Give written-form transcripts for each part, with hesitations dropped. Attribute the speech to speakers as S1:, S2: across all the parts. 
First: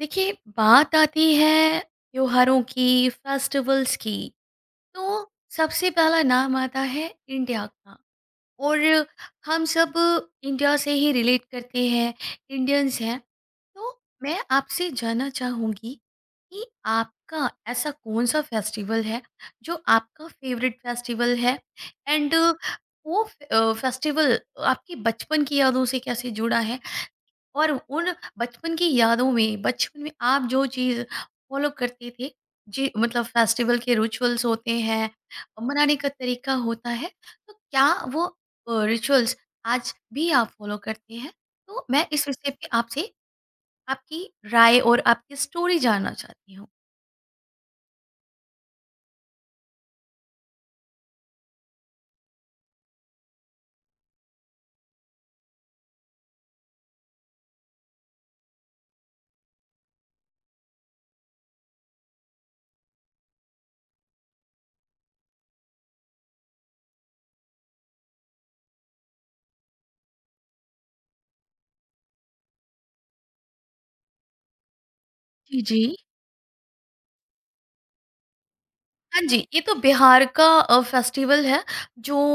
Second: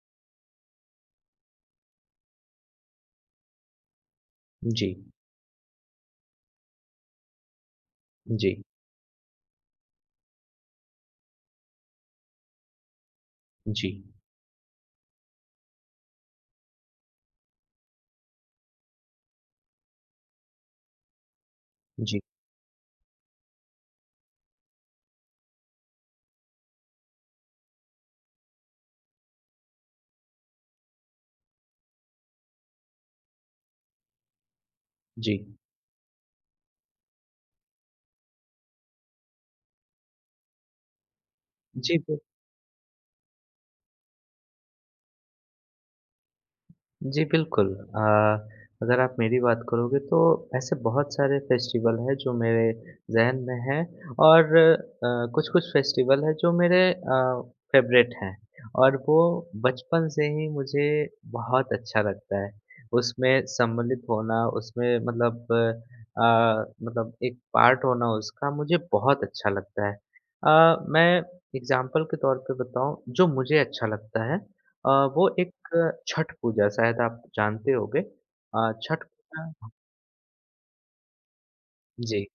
S1: देखिए, बात आती है त्योहारों की, फेस्टिवल्स की।
S2: जी,
S1: तो सबसे पहला नाम आता है इंडिया का,
S2: जी,
S1: और हम सब इंडिया से ही रिलेट करते हैं, इंडियंस हैं।
S2: जी,
S1: तो मैं आपसे जानना चाहूँगी कि आपका ऐसा कौन सा फेस्टिवल है जो आपका फेवरेट फेस्टिवल है,
S2: जी,
S1: एंड वो फेस्टिवल आपके बचपन की यादों से कैसे जुड़ा है। और उन बचपन की यादों में बचपन में आप जो चीज़ फॉलो करते थे, जी मतलब फेस्टिवल के रिचुअल्स होते हैं,
S2: जी।
S1: मनाने का तरीका होता है। तो क्या वो रिचुअल्स आज भी आप फॉलो करते हैं? तो
S2: जी,
S1: मैं
S2: ब
S1: इस विषय पे आपसे आपकी राय और आपकी स्टोरी जानना चाहती हूँ।
S2: जी, बिल्कुल। अ, अगर आप मेरी बात करोगे तो ऐसे बहुत सारे फेस्टिवल हैं जो मेरे ज़हन में हैं और कुछ-कुछ फेस्टिवल हैं जो मेरे फ़ेवरेट हैं और वो बचपन से ही मुझे बहुत अच्छा लगता है। उसमें सम्मिलित होना, उसमें मतलब एक पार्ट होना उसका मुझे बहुत अच्छा लगता है। मैं एग्ज़ाम्पल के तौर पे बताऊँ, जो मुझे अच्छा लगता है अ, वो एक
S1: जी जी।
S2: छठ पूजा शायद आप जानते होंगे। छठ
S1: हाँ जी,
S2: पूजा।
S1: ये तो बिहार का फेस्टिवल है, जो
S2: जी।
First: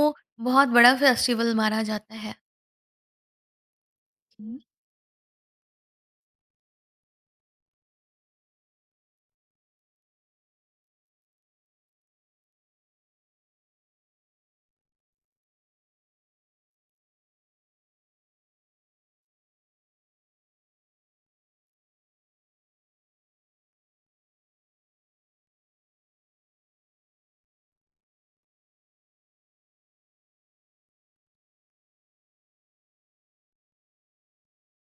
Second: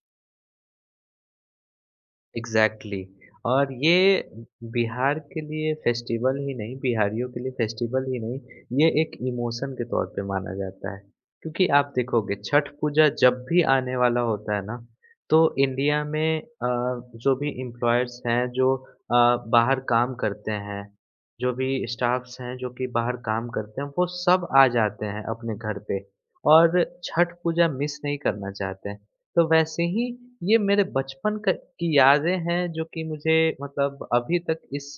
S1: बहुत बड़ा फेस्टिवल माना जाता है।
S2: एग्ज़ैक्टली। और ये
S1: जी
S2: बिहार के लिए फेस्टिवल ही नहीं, बिहारियों के लिए फेस्टिवल ही नहीं, ये एक इमोशन के तौर पे माना जाता है। क्योंकि आप देखोगे छठ पूजा जब भी आने वाला होता है ना, तो इंडिया में जो भी एम्प्लॉयर्स हैं जो बाहर काम करते हैं, जो भी स्टाफ्स हैं जो कि बाहर काम करते हैं, वो सब आ जाते हैं अपने घर पे और छठ पूजा मिस नहीं करना चाहते हैं। तो वैसे ही ये मेरे बचपन क की यादें हैं जो कि मुझे मतलब अभी तक इस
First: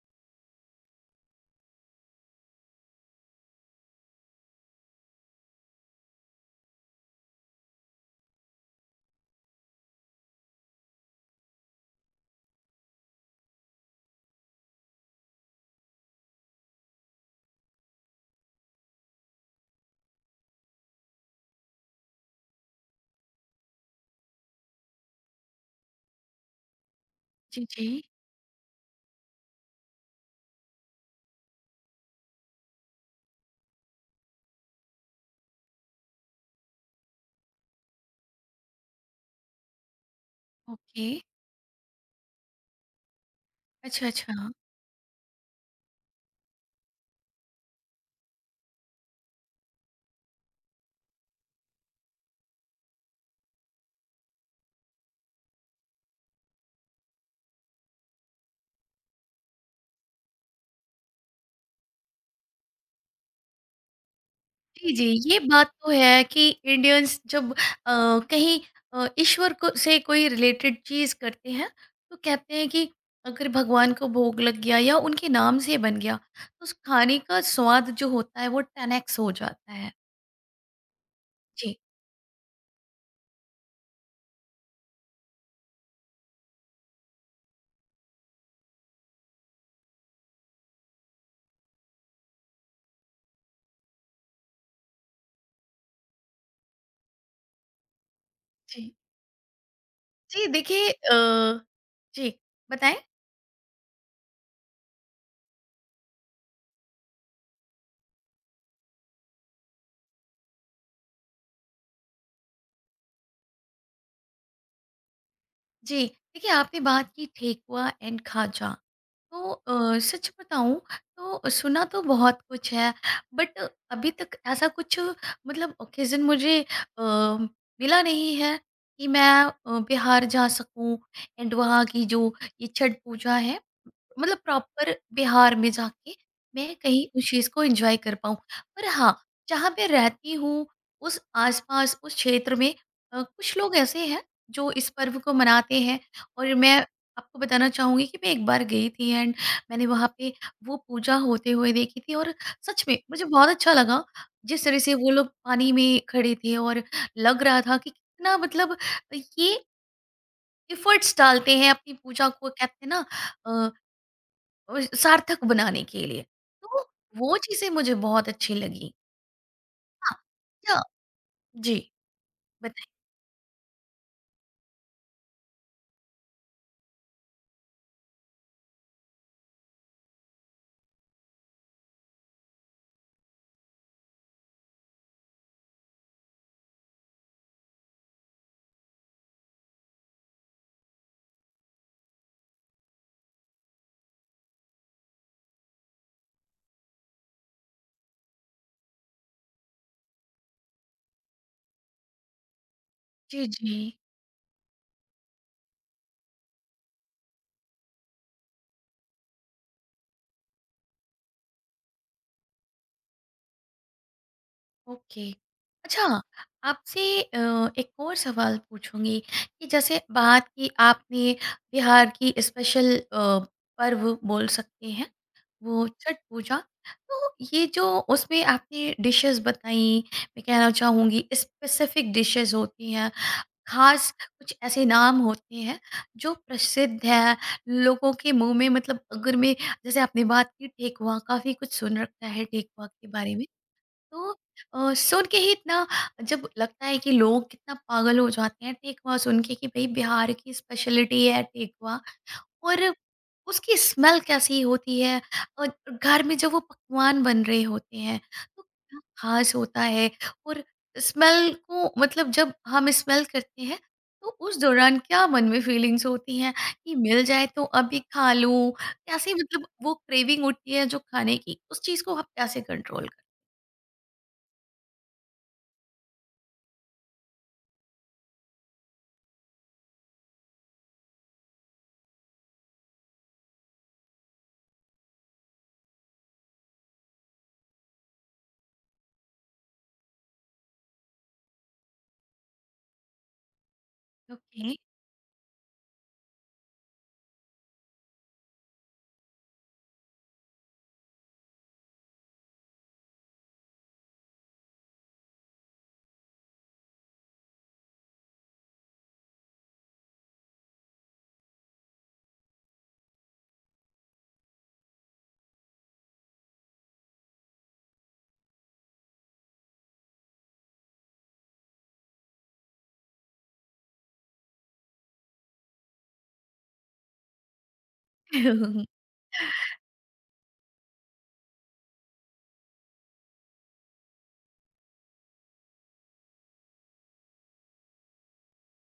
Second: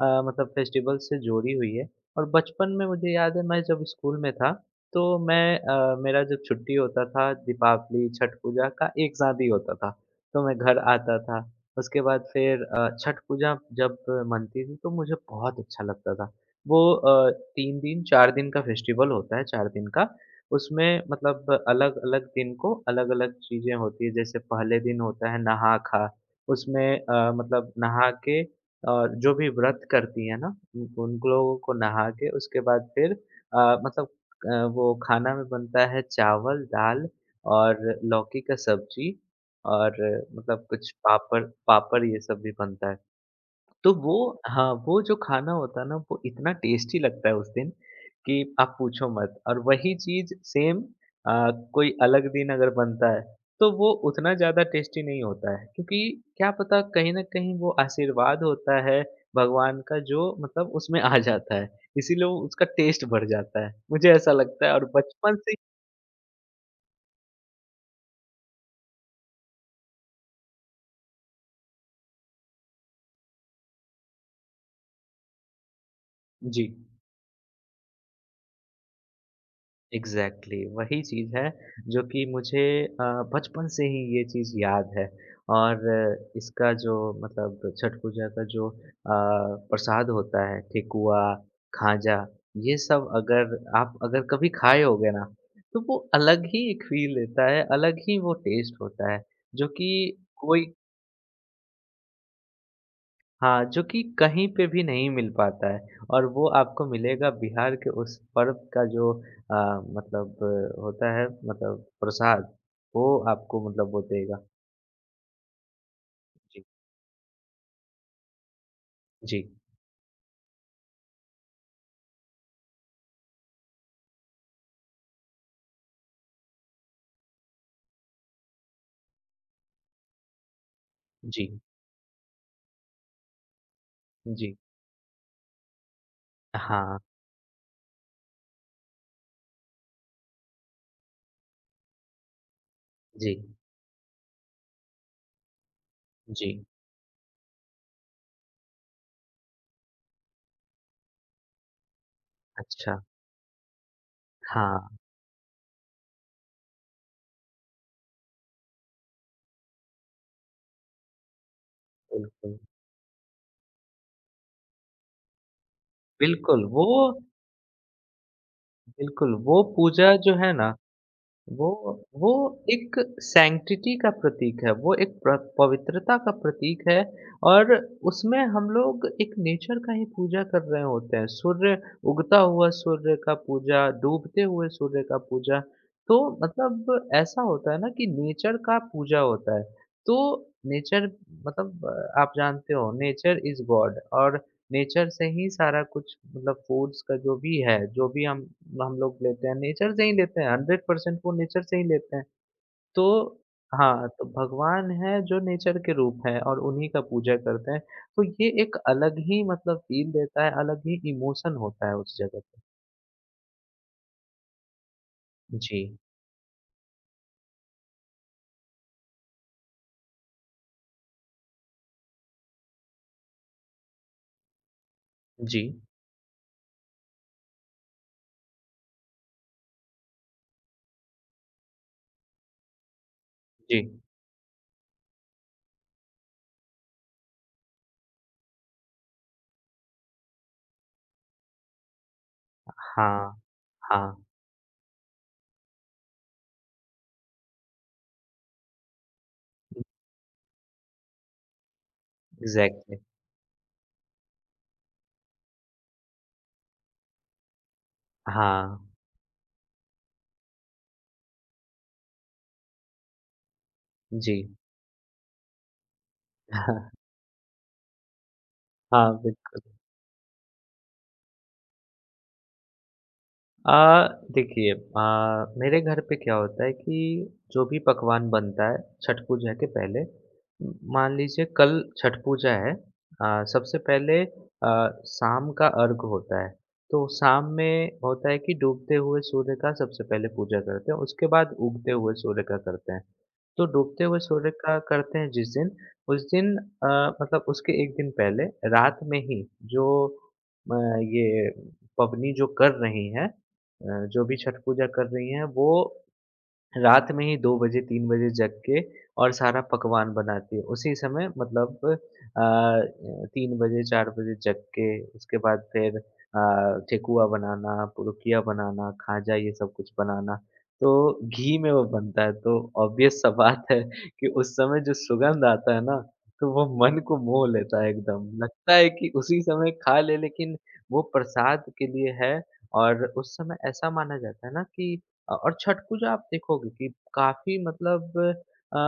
S2: मतलब फेस्टिवल से जोड़ी हुई है। और बचपन में मुझे याद है मैं जब स्कूल में था तो मेरा जब छुट्टी होता था दीपावली, छठ पूजा का एक साथ ही होता था। तो मैं घर आता था। उसके बाद फिर छठ पूजा जब मनती थी तो मुझे बहुत अच्छा लगता था। वो 3 दिन 4 दिन का फेस्टिवल होता है, 4 दिन का। उसमें मतलब अलग-अलग दिन को अलग-अलग चीज़ें होती हैं, जैसे पहले दिन होता है नहा-खा, उसमें
S1: जी।
S2: मतलब
S1: जी,
S2: नहा के और जो भी व्रत करती हैं ना, उन उन लोगों को नहा के उसके बाद फिर वो खाना में बनता है चावल, दाल और लौकी का सब्जी और मतलब कुछ
S1: ओके।
S2: पापड़ पापड़ ये सब भी बनता है। तो
S1: अच्छा
S2: वो
S1: अच्छा।
S2: हाँ, वो जो खाना होता है ना वो इतना टेस्टी लगता है उस दिन कि आप पूछो मत। और वही चीज़ सेम कोई अलग दिन अगर बनता है तो वो उतना ज़्यादा टेस्टी नहीं होता है, क्योंकि क्या पता कहीं न कहीं वो आशीर्वाद होता है भगवान का जो मतलब उसमें आ जाता है। इसीलिए वो उसका टेस्ट बढ़ जाता है। मुझे ऐसा लगता है। और
S1: जी, जी,
S2: बचपन
S1: ये
S2: से
S1: बात तो है कि इंडियंस जब कहीं ईश्वर को से कोई रिलेटेड चीज़ करते हैं, तो कहते हैं कि अगर भगवान को भोग लग गया या उनके नाम से बन गया, तो
S2: जी।
S1: उस खाने का स्वाद जो होता है वो 10 एक्स हो जाता है।
S2: एग्ज़ैक्टली वही चीज़ है
S1: जी।
S2: जो कि मुझे बचपन से ही ये चीज़ याद है। और इसका जो मतलब छठ पूजा का जो प्रसाद होता है ठेकुआ, खाजा ये सब अगर कभी खाए होगे ना तो वो अलग ही एक फ़ील देता है, अलग ही वो टेस्ट
S1: जी।
S2: होता है जो कि
S1: जी,
S2: कोई
S1: देखिए, जी, बताएँ?
S2: हाँ, जो कि कहीं पे भी नहीं मिल पाता है। और वो आपको मिलेगा बिहार के उस पर्व का जो अ, होता है मतलब प्रसाद, वो आपको मतलब वो देगा।
S1: जी, देखिए
S2: जी,
S1: आपने बात की ठेकुआ एंड खाजा।
S2: जी,
S1: तो सच बताऊं, तो सुना तो बहुत कुछ है, बट अभी तक ऐसा कुछ मतलब ओकेजन मुझे अ, मिला नहीं है कि मैं बिहार जा सकूं, एंड
S2: जी,
S1: वहाँ की जो ये छठ पूजा है, मतलब
S2: जी।
S1: प्रॉपर बिहार में जाके मैं
S2: हाँ,
S1: कहीं उस चीज़ को एंजॉय कर पाऊँ। पर हाँ, जहाँ पे रहती हूँ उस आस-पास उस क्षेत्र में
S2: जी,
S1: कुछ लोग ऐसे हैं जो इस पर्व को मनाते हैं।
S2: जी।
S1: और मैं आपको बताना चाहूँगी कि मैं एक बार गई थी, एंड मैंने वहाँ पे वो पूजा होते हुए देखी थी, और सच
S2: अच्छा,
S1: में मुझे बहुत अच्छा लगा। जिस तरह से
S2: हाँ,
S1: वो लोग पानी में खड़े थे, और लग रहा था कि कितना मतलब ये एफर्ट्स डालते हैं अपनी पूजा को,
S2: बिल्कुल।
S1: कहते हैं ना, अ, सार्थक बनाने के लिए।
S2: बिल्कुल,
S1: तो
S2: वो
S1: वो चीज़ें मुझे बहुत अच्छी लगी।
S2: बिल्कुल, वो पूजा
S1: हाँ,
S2: जो है ना,
S1: अच्छा।
S2: वो
S1: जी,
S2: वो एक
S1: बताइए?
S2: सैंक्टिटी का प्रतीक है, वो एक प्र पवित्रता का प्रतीक है। और उसमें हम लोग एक नेचर का ही पूजा कर रहे होते हैं। सूर्य उगता हुआ सूर्य का पूजा, डूबते हुए सूर्य का पूजा। तो मतलब ऐसा होता है ना कि नेचर का पूजा होता है। तो नेचर मतलब आप जानते हो नेचर इज़ गॉड। और नेचर से ही सारा कुछ मतलब फूड्स का जो भी है, जो भी हम लोग लेते हैं, नेचर से ही लेते हैं, 100% वो नेचर से ही लेते हैं। तो
S1: जी, जी।
S2: हाँ, तो भगवान है जो नेचर के रूप हैं और उन्हीं का पूजा करते हैं। तो ये एक अलग ही मतलब फ़ील देता है, अलग ही इमोशन होता है उस जगह पे।
S1: ओके।
S2: जी,
S1: अच्छा, आपसे एक और सवाल पूछूँगी कि जैसे बात की आपने बिहार की स्पेशल पर्व बोल सकते हैं,
S2: जी,
S1: वो छठ पूजा। तो ये जो उसमें आपने डिशेज़ बताई, मैं कहना चाहूँगी स्पेसिफ़िक डिशेज़ होती हैं,
S2: जी।
S1: खास कुछ ऐसे नाम होते हैं जो प्रसिद्ध है लोगों के मुंह में, मतलब अगर मैं, जैसे आपने बात की ठेकुआ, काफी कुछ सुन रखा है ठेकुआ के बारे
S2: हाँ,
S1: में।
S2: हाँ।
S1: तो सुन के ही इतना जब लगता है कि लोग कितना पागल हो जाते हैं ठेकुआ सुन के, कि भाई बिहार की स्पेशलिटी है ठेकुआ। और
S2: एग्ज़ैक्टली।
S1: उसकी स्मेल कैसी होती है, और घर में जब वो पकवान बन रहे होते हैं तो
S2: हाँ,
S1: क्या खास होता है, और स्मेल को मतलब जब हम स्मेल करते हैं, तो
S2: जी।
S1: उस दौरान क्या मन में फीलिंग्स होती हैं कि मिल जाए तो अभी खा लूं,
S2: हाँ,
S1: कैसे
S2: बिल्कुल।
S1: मतलब वो क्रेविंग उठती है जो खाने की उस चीज को आप कैसे कंट्रोल करते हो?
S2: अ, देखिए मेरे घर पे क्या होता है कि जो भी पकवान बनता है छठ पूजा के पहले मान लीजिए कल छठ पूजा है। सबसे पहले शाम का अर्घ होता है, तो शाम में होता है कि डूबते हुए सूर्य का सबसे पहले पूजा करते हैं, उसके बाद उगते हुए सूर्य का करते हैं। तो डूबते हुए सूर्य
S1: ओके।
S2: का करते हैं जिस दिन, उस दिन मतलब उसके एक दिन पहले रात में ही जो अ, ये पबनी जो कर रही है, जो भी छठ पूजा कर रही हैं वो रात में ही 2 बजे 3 बजे जग के और सारा पकवान बनाती है। उसी समय मतलब अ, 3 बजे 4 बजे जग के उसके बाद फिर ठेकुआ बनाना, पुरुकिया बनाना, खाजा ये सब कुछ बनाना। तो घी में वो बनता है, तो ऑब्वियस सा बात है कि उस समय जो सुगंध आता है ना, तो वो मन को मोह लेता है एकदम। लगता है कि उसी समय खा लें, लेकिन वो प्रसाद के लिए है। और उस समय ऐसा माना जाता है ना कि और छठ पूजा आप देखोगे कि काफ़ी मतलब अ,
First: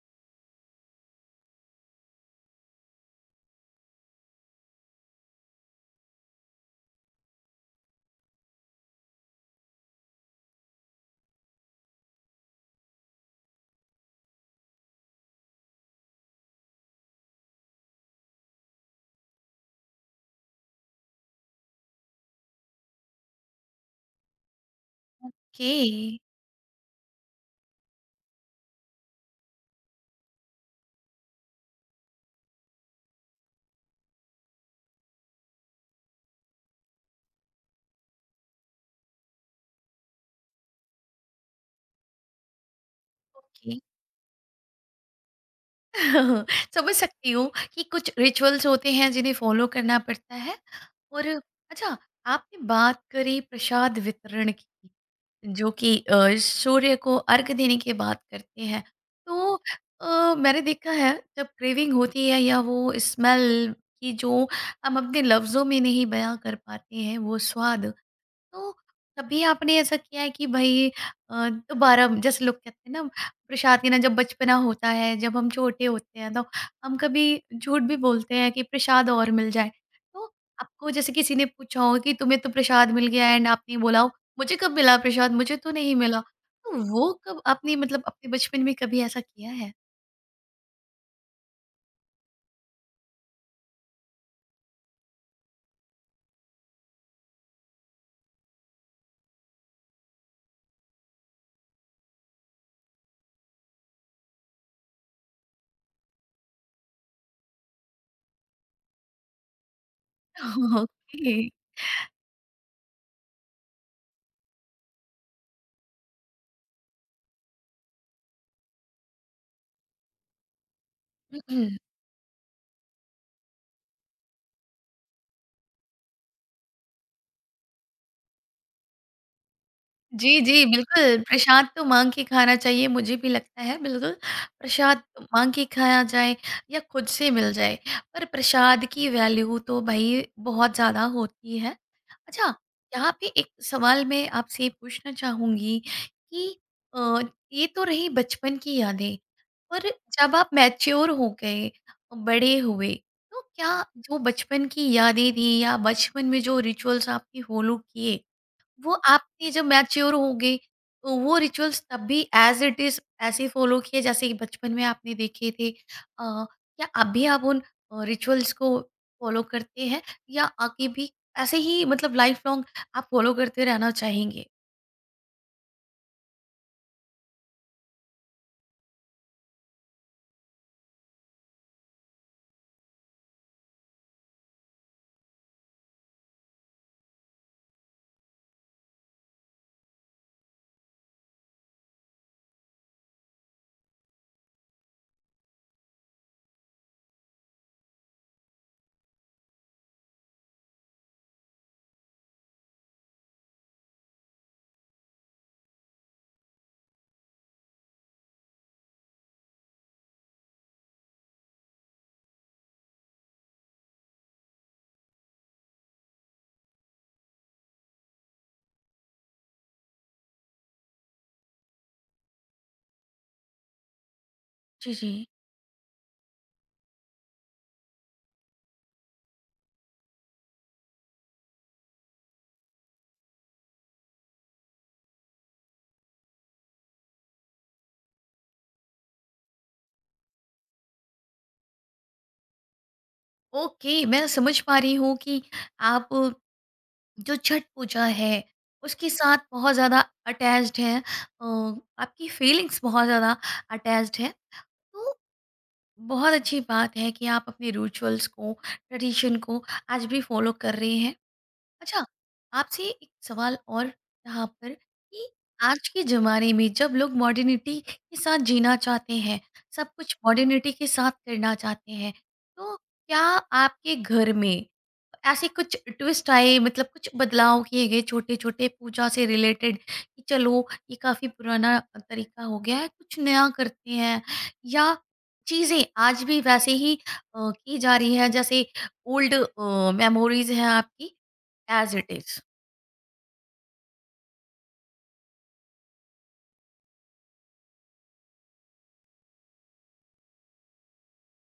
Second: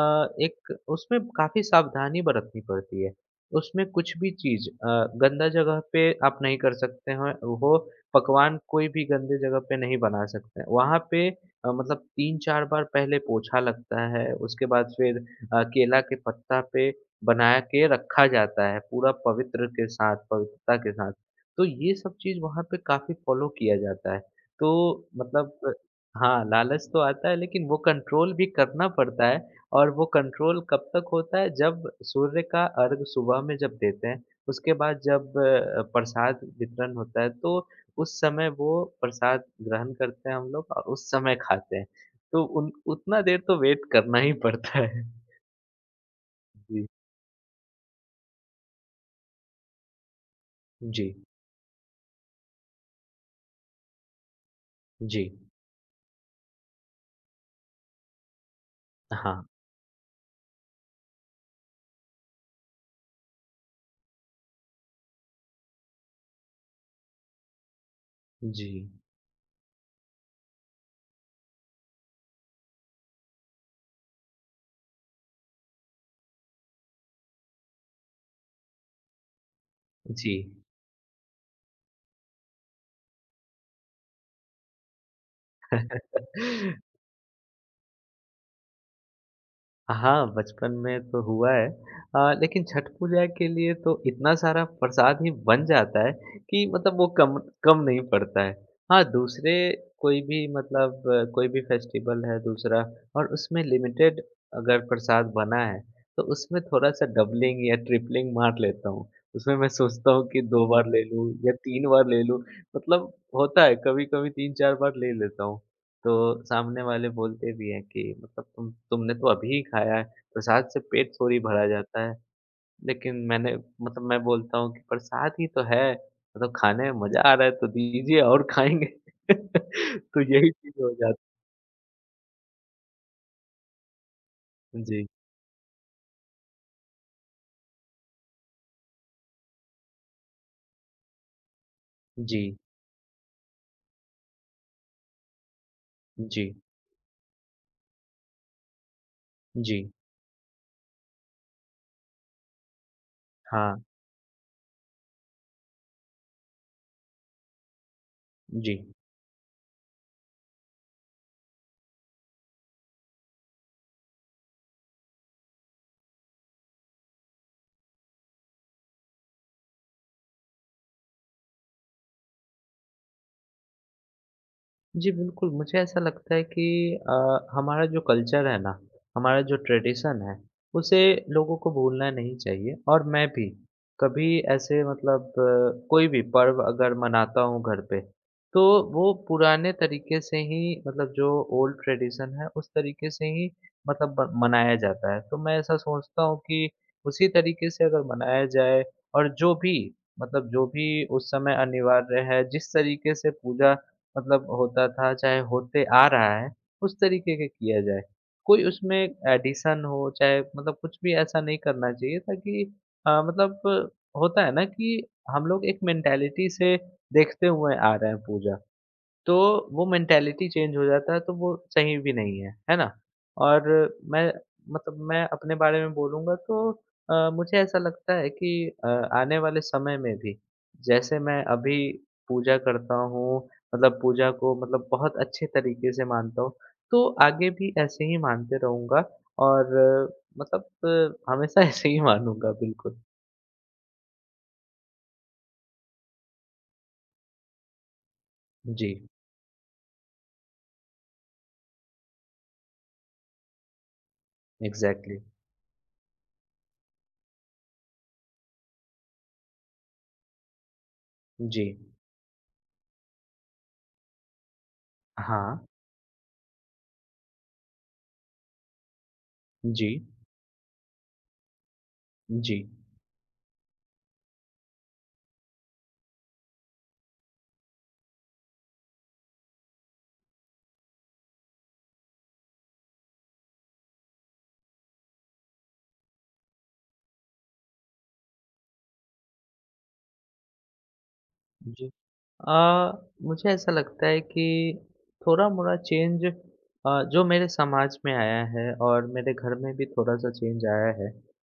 S2: एक उसमें काफ़ी सावधानी बरतनी पड़ती है। उसमें कुछ भी चीज़ गंदा जगह पे आप नहीं कर सकते हैं, वो पकवान कोई भी गंदे जगह पे नहीं बना सकते हैं। वहाँ पे मतलब 3-4 बार पहले पोछा लगता है, उसके बाद फिर केला के पत्ता पे बना के रखा जाता है, पूरा पवित्र के साथ, पवित्रता के साथ। तो ये सब चीज़ वहाँ पे काफ़ी फ़ॉलो किया जाता है। तो मतलब हाँ, लालच तो आता है लेकिन वो कंट्रोल भी करना पड़ता है। और वो कंट्रोल कब तक होता है, जब सूर्य का अर्घ सुबह में जब देते हैं, उसके बाद जब प्रसाद वितरण होता है, तो उस समय वो प्रसाद ग्रहण करते हैं हम लोग और उस समय खाते हैं। तो उन उतना देर तो
S1: ओके।
S2: वेट करना ही पड़ता है। जी,
S1: समझ सकती हूँ कि कुछ रिचुअल्स होते हैं जिन्हें फॉलो करना पड़ता है।
S2: जी,
S1: और अच्छा, आपने बात करी प्रसाद वितरण की,
S2: जी।
S1: जो कि सूर्य को अर्घ देने की बात करते हैं।
S2: हाँ,
S1: तो मैंने देखा है, जब क्रेविंग होती है या वो स्मेल की जो हम अपने लफ्ज़ों में नहीं बयां कर पाते हैं वो स्वाद,
S2: जी,
S1: तो कभी आपने ऐसा किया है कि भाई, दोबारा, जैसे लोग कहते हैं ना, प्रसाद के ना, जब बचपना होता है, जब हम छोटे होते हैं, तो हम कभी झूठ भी बोलते हैं कि प्रसाद और मिल जाए। तो
S2: जी।
S1: आपको जैसे किसी ने पूछा हो कि तुम्हें तो प्रसाद मिल गया, एंड आपने बोला हो मुझे कब मिला प्रसाद, मुझे तो नहीं मिला, तो वो कब आपने मतलब अपने बचपन में कभी ऐसा किया है?
S2: हाँ, बचपन में तो हुआ है। लेकिन छठ पूजा के लिए तो इतना सारा प्रसाद ही बन जाता है कि मतलब वो कम कम नहीं पड़ता है। हाँ, दूसरे कोई भी मतलब आ, कोई भी फेस्टिवल है दूसरा और उसमें लिमिटेड अगर प्रसाद बना है, तो उसमें थोड़ा-सा डबलिंग या ट्रिपलिंग मार लेता हूँ। उसमें मैं सोचता हूँ कि 2 हुँ। बार ले लूँ या 3 बार ले लूँ, मतलब होता है कभी-कभी 3-4 बार ले लेता हूँ। तो सामने वाले बोलते भी हैं कि मतलब तुमने तो अभी ही खाया है, प्रसाद से पेट थोड़ी
S1: ओके।
S2: भरा जाता है। लेकिन मैं बोलता हूँ कि प्रसाद ही तो है, मतलब खाने में मज़ा आ रहा है तो दीजिए और खाएँगे। तो
S1: जी,
S2: यही
S1: जी,
S2: चीज़ हो
S1: बिल्कुल,
S2: जाती
S1: प्रसाद तो माँग के खाना चाहिए, मुझे भी लगता है बिल्कुल,
S2: है।
S1: प्रसाद
S2: जी।
S1: माँग के खाया जाए या खुद से मिल जाए, पर प्रसाद की वैल्यू तो भई बहुत ज़्यादा होती है। अच्छा,
S2: जी,
S1: यहाँ पे एक सवाल मैं आपसे पूछना चाहूँगी कि
S2: जी,
S1: अ, ये तो रही बचपन की यादें,
S2: जी।
S1: पर जब आप मैच्योर हो गए, बड़े हुए, तो
S2: हाँ,
S1: क्या जो बचपन की यादें थी या बचपन में जो रिचुअल्स आपने फॉलो किए,
S2: जी।
S1: वो आपने जब मैच्योर होंगे, तो वो रिचुअल्स तब भी ऐज़ इट इज़ ऐसे फॉलो किए जैसे कि बचपन में आपने देखे थे। क्या अभी आप उन रिचुअल्स को फॉलो करते हैं या आगे भी ऐसे ही मतलब लाइफ लॉन्ग आप फॉलो करते रहना चाहेंगे?
S2: जी, बिल्कुल, मुझे ऐसा लगता है कि हमारा जो कल्चर है ना, हमारा जो ट्रेडिशन है, उसे लोगों को भूलना नहीं चाहिए। और मैं भी कभी ऐसे मतलब कोई भी पर्व अगर मनाता हूँ घर पे, तो वो पुराने तरीके से ही मतलब जो ओल्ड ट्रेडिशन है, उस तरीके से ही मतलब ब मनाया जाता है। तो मैं ऐसा सोचता हूँ कि उसी तरीके से अगर मनाया जाए और जो भी उस समय अनिवार्य है, जिस तरीके से पूजा मतलब होता था, चाहे होते आ रहा है, उस तरीके के किया जाए। कोई उसमें एडिशन हो चाहे मतलब कुछ भी ऐसा नहीं करना चाहिए ताकि मतलब होता है ना कि हम लोग एक मेंटालिटी से देखते हुए आ रहे हैं पूजा। तो वो मेंटालिटी चेंज हो जाता है तो वो सही भी नहीं है, है ना? और मैं
S1: जी,
S2: मैं
S1: जी।
S2: अपने बारे में बोलूँगा तो मुझे ऐसा लगता है कि अ, आने वाले समय में भी जैसे मैं अभी पूजा करता हूँ, मतलब पूजा को मतलब बहुत अच्छे तरीके से मानता हूँ, तो आगे भी ऐसे ही मानते रहूँगा। और मतलब हमेशा ऐसे ही मानूँगा बिल्कुल।
S1: ओके, मैं समझ पा रही हूँ कि आप जो छठ पूजा है,
S2: जी,
S1: उसके साथ बहुत ज़्यादा अटैच्ड हैं। अ, आपकी फीलिंग्स बहुत ज़्यादा अटैच्ड हैं। तो
S2: एग्ज़ैक्टली।
S1: बहुत अच्छी बात है कि आप अपने रिचुअल्स को, ट्रेडिशन को आज भी फॉलो कर रहे हैं।
S2: जी।
S1: अच्छा, आपसे एक सवाल और यहाँ पर कि
S2: हाँ।
S1: आज के ज़माने में जब लोग मॉडर्निटी के साथ जीना चाहते हैं,
S2: जी,
S1: सब कुछ मॉडर्निटी के साथ करना चाहते हैं,
S2: जी।
S1: तो क्या आपके घर में ऐसे कुछ ट्विस्ट आए, मतलब कुछ बदलाव किए गए छोटे-छोटे पूजा से रिलेटेड, कि चलो ये काफ़ी पुराना तरीका हो गया है, कुछ नया करते हैं, या चीज़ें आज भी वैसे ही की जा रही है जैसे ओल्ड मेमोरीज़ हैं आपकी?
S2: जी।
S1: As it is.
S2: अ, मुझे ऐसा लगता है कि थोड़ा-मोड़ा चेंज जो मेरे समाज में आया है और मेरे घर में भी थोड़ा-सा चेंज आया है,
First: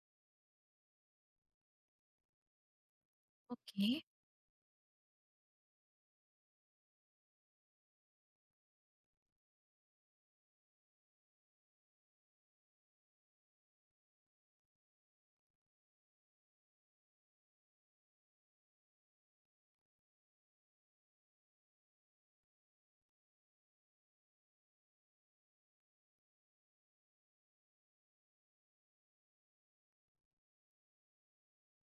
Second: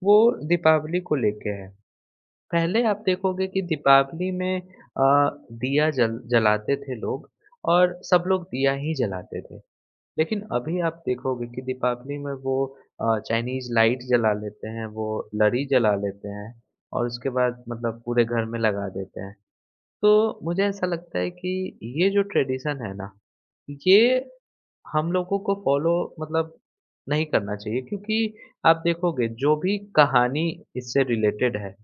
S2: वो दीपावली को लेके है। पहले आप देखोगे कि
S1: Okay.
S2: दीपावली में दिया जल जलाते थे लोग और सब लोग दिया ही जलाते थे। लेकिन अभी आप देखोगे कि दीपावली में वो चाइनीज़ लाइट जला लेते हैं, वो लरी जला लेते हैं और उसके बाद मतलब पूरे घर में लगा देते हैं। तो मुझे ऐसा लगता है कि ये जो ट्रेडिशन है ना, ये हम लोगों को फॉलो मतलब नहीं करना चाहिए, क्योंकि आप देखोगे जो भी कहानी इससे रिलेटेड है,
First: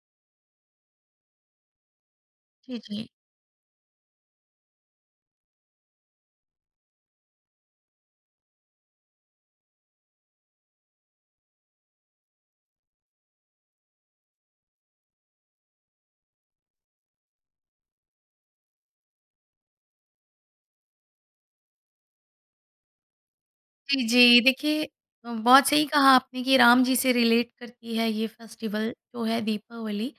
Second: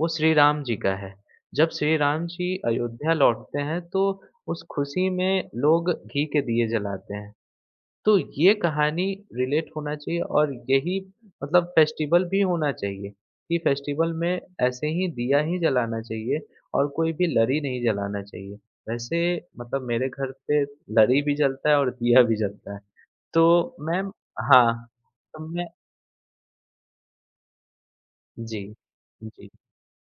S2: वो श्री राम जी का है। जब श्री राम जी
S1: Jiji.
S2: अयोध्या लौटते हैं, तो उस खुशी में लोग घी के दिए जलाते हैं। तो ये कहानी रिलेट होना चाहिए और यही मतलब फेस्टिवल भी होना चाहिए कि फेस्टिवल में ऐसे ही दिया ही जलाना चाहिए और कोई भी लरी नहीं जलाना चाहिए। वैसे मतलब मेरे घर पे लरी भी जलता है और दिया भी जलता है। तो
S1: जी,
S2: मैम।
S1: जी।
S2: हाँ,
S1: देखिए,
S2: तो
S1: बहुत
S2: मैं।
S1: सही कहा आपने कि राम जी से रिलेट करती है ये
S2: जी,
S1: फेस्टिवल जो है
S2: जी,
S1: दीपावली।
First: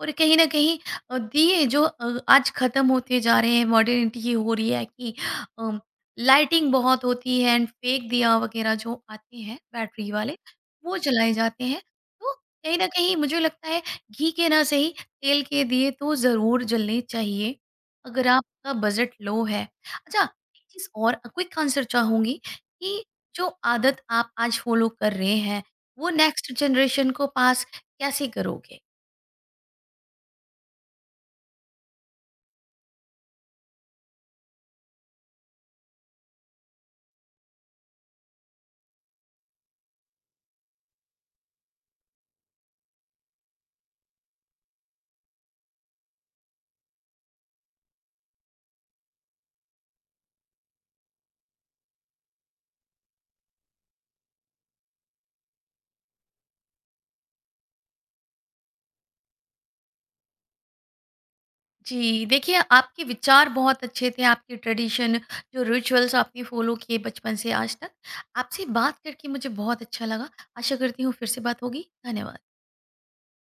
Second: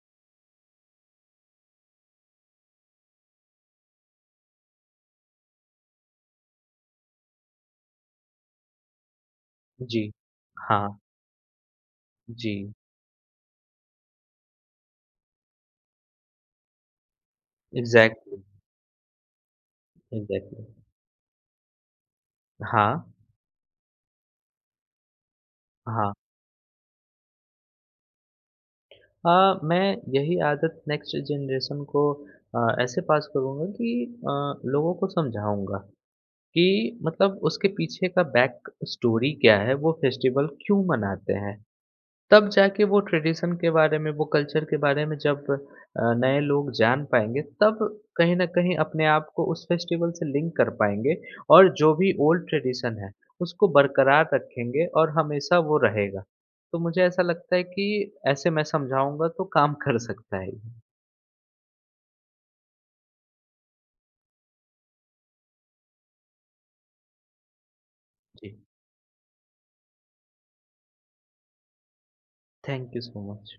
S1: और कहीं न कहीं दिए जो आज ख़त्म होते जा रहे हैं, मॉडर्निटी ये हो रही है कि अ, लाइटिंग बहुत होती है एंड फेक दिया वग़ैरह जो आते हैं बैटरी
S2: जी।
S1: वाले,
S2: हाँ,
S1: वो जलाए जाते हैं। तो
S2: जी।
S1: कहीं न कहीं मुझे लगता है, घी के ना सही तेल के दिए तो ज़रूर जलने चाहिए, अगर
S2: एग्ज़ैक्टली,
S1: आपका बजट लो है। अच्छा, एक
S2: एग्ज़ैक्टली।
S1: चीज़ और, क्विक आंसर चाहूँगी
S2: हाँ,
S1: कि जो आदत आप आज फॉलो कर रहे हैं वो
S2: हाँ।
S1: नेक्स्ट जनरेशन को पास कैसे करोगे?
S2: हाँ, मैं यही आदत नेक्स्ट जनरेशन को ऐसे पास करूँगा कि अ, लोगों को समझाऊँगा कि मतलब उसके पीछे का बैक स्टोरी क्या है, वो फेस्टिवल क्यों मनाते हैं। तब जाके वो ट्रेडिशन के बारे में, वो कल्चर के बारे में जब नए लोग जान पाएँगे, तब कहीं न कहीं अपने आप को उस फेस्टिवल से लिंक कर पाएँगे और जो भी ओल्ड ट्रेडिशन है, उसको बरकरार रखेंगे और हमेशा वो रहेगा। तो मुझे ऐसा लगता है कि ऐसे मैं समझाऊँगा तो काम कर सकता है ये।
S1: जी, देखिए आपके विचार बहुत अच्छे थे, आपके ट्रेडिशन, जो रिचुअल्स आपने फॉलो किए बचपन से आज तक।
S2: जी,
S1: आपसे बात करके मुझे बहुत अच्छा लगा। आशा करती हूँ फिर से बात होगी। धन्यवाद।
S2: Thank you so much.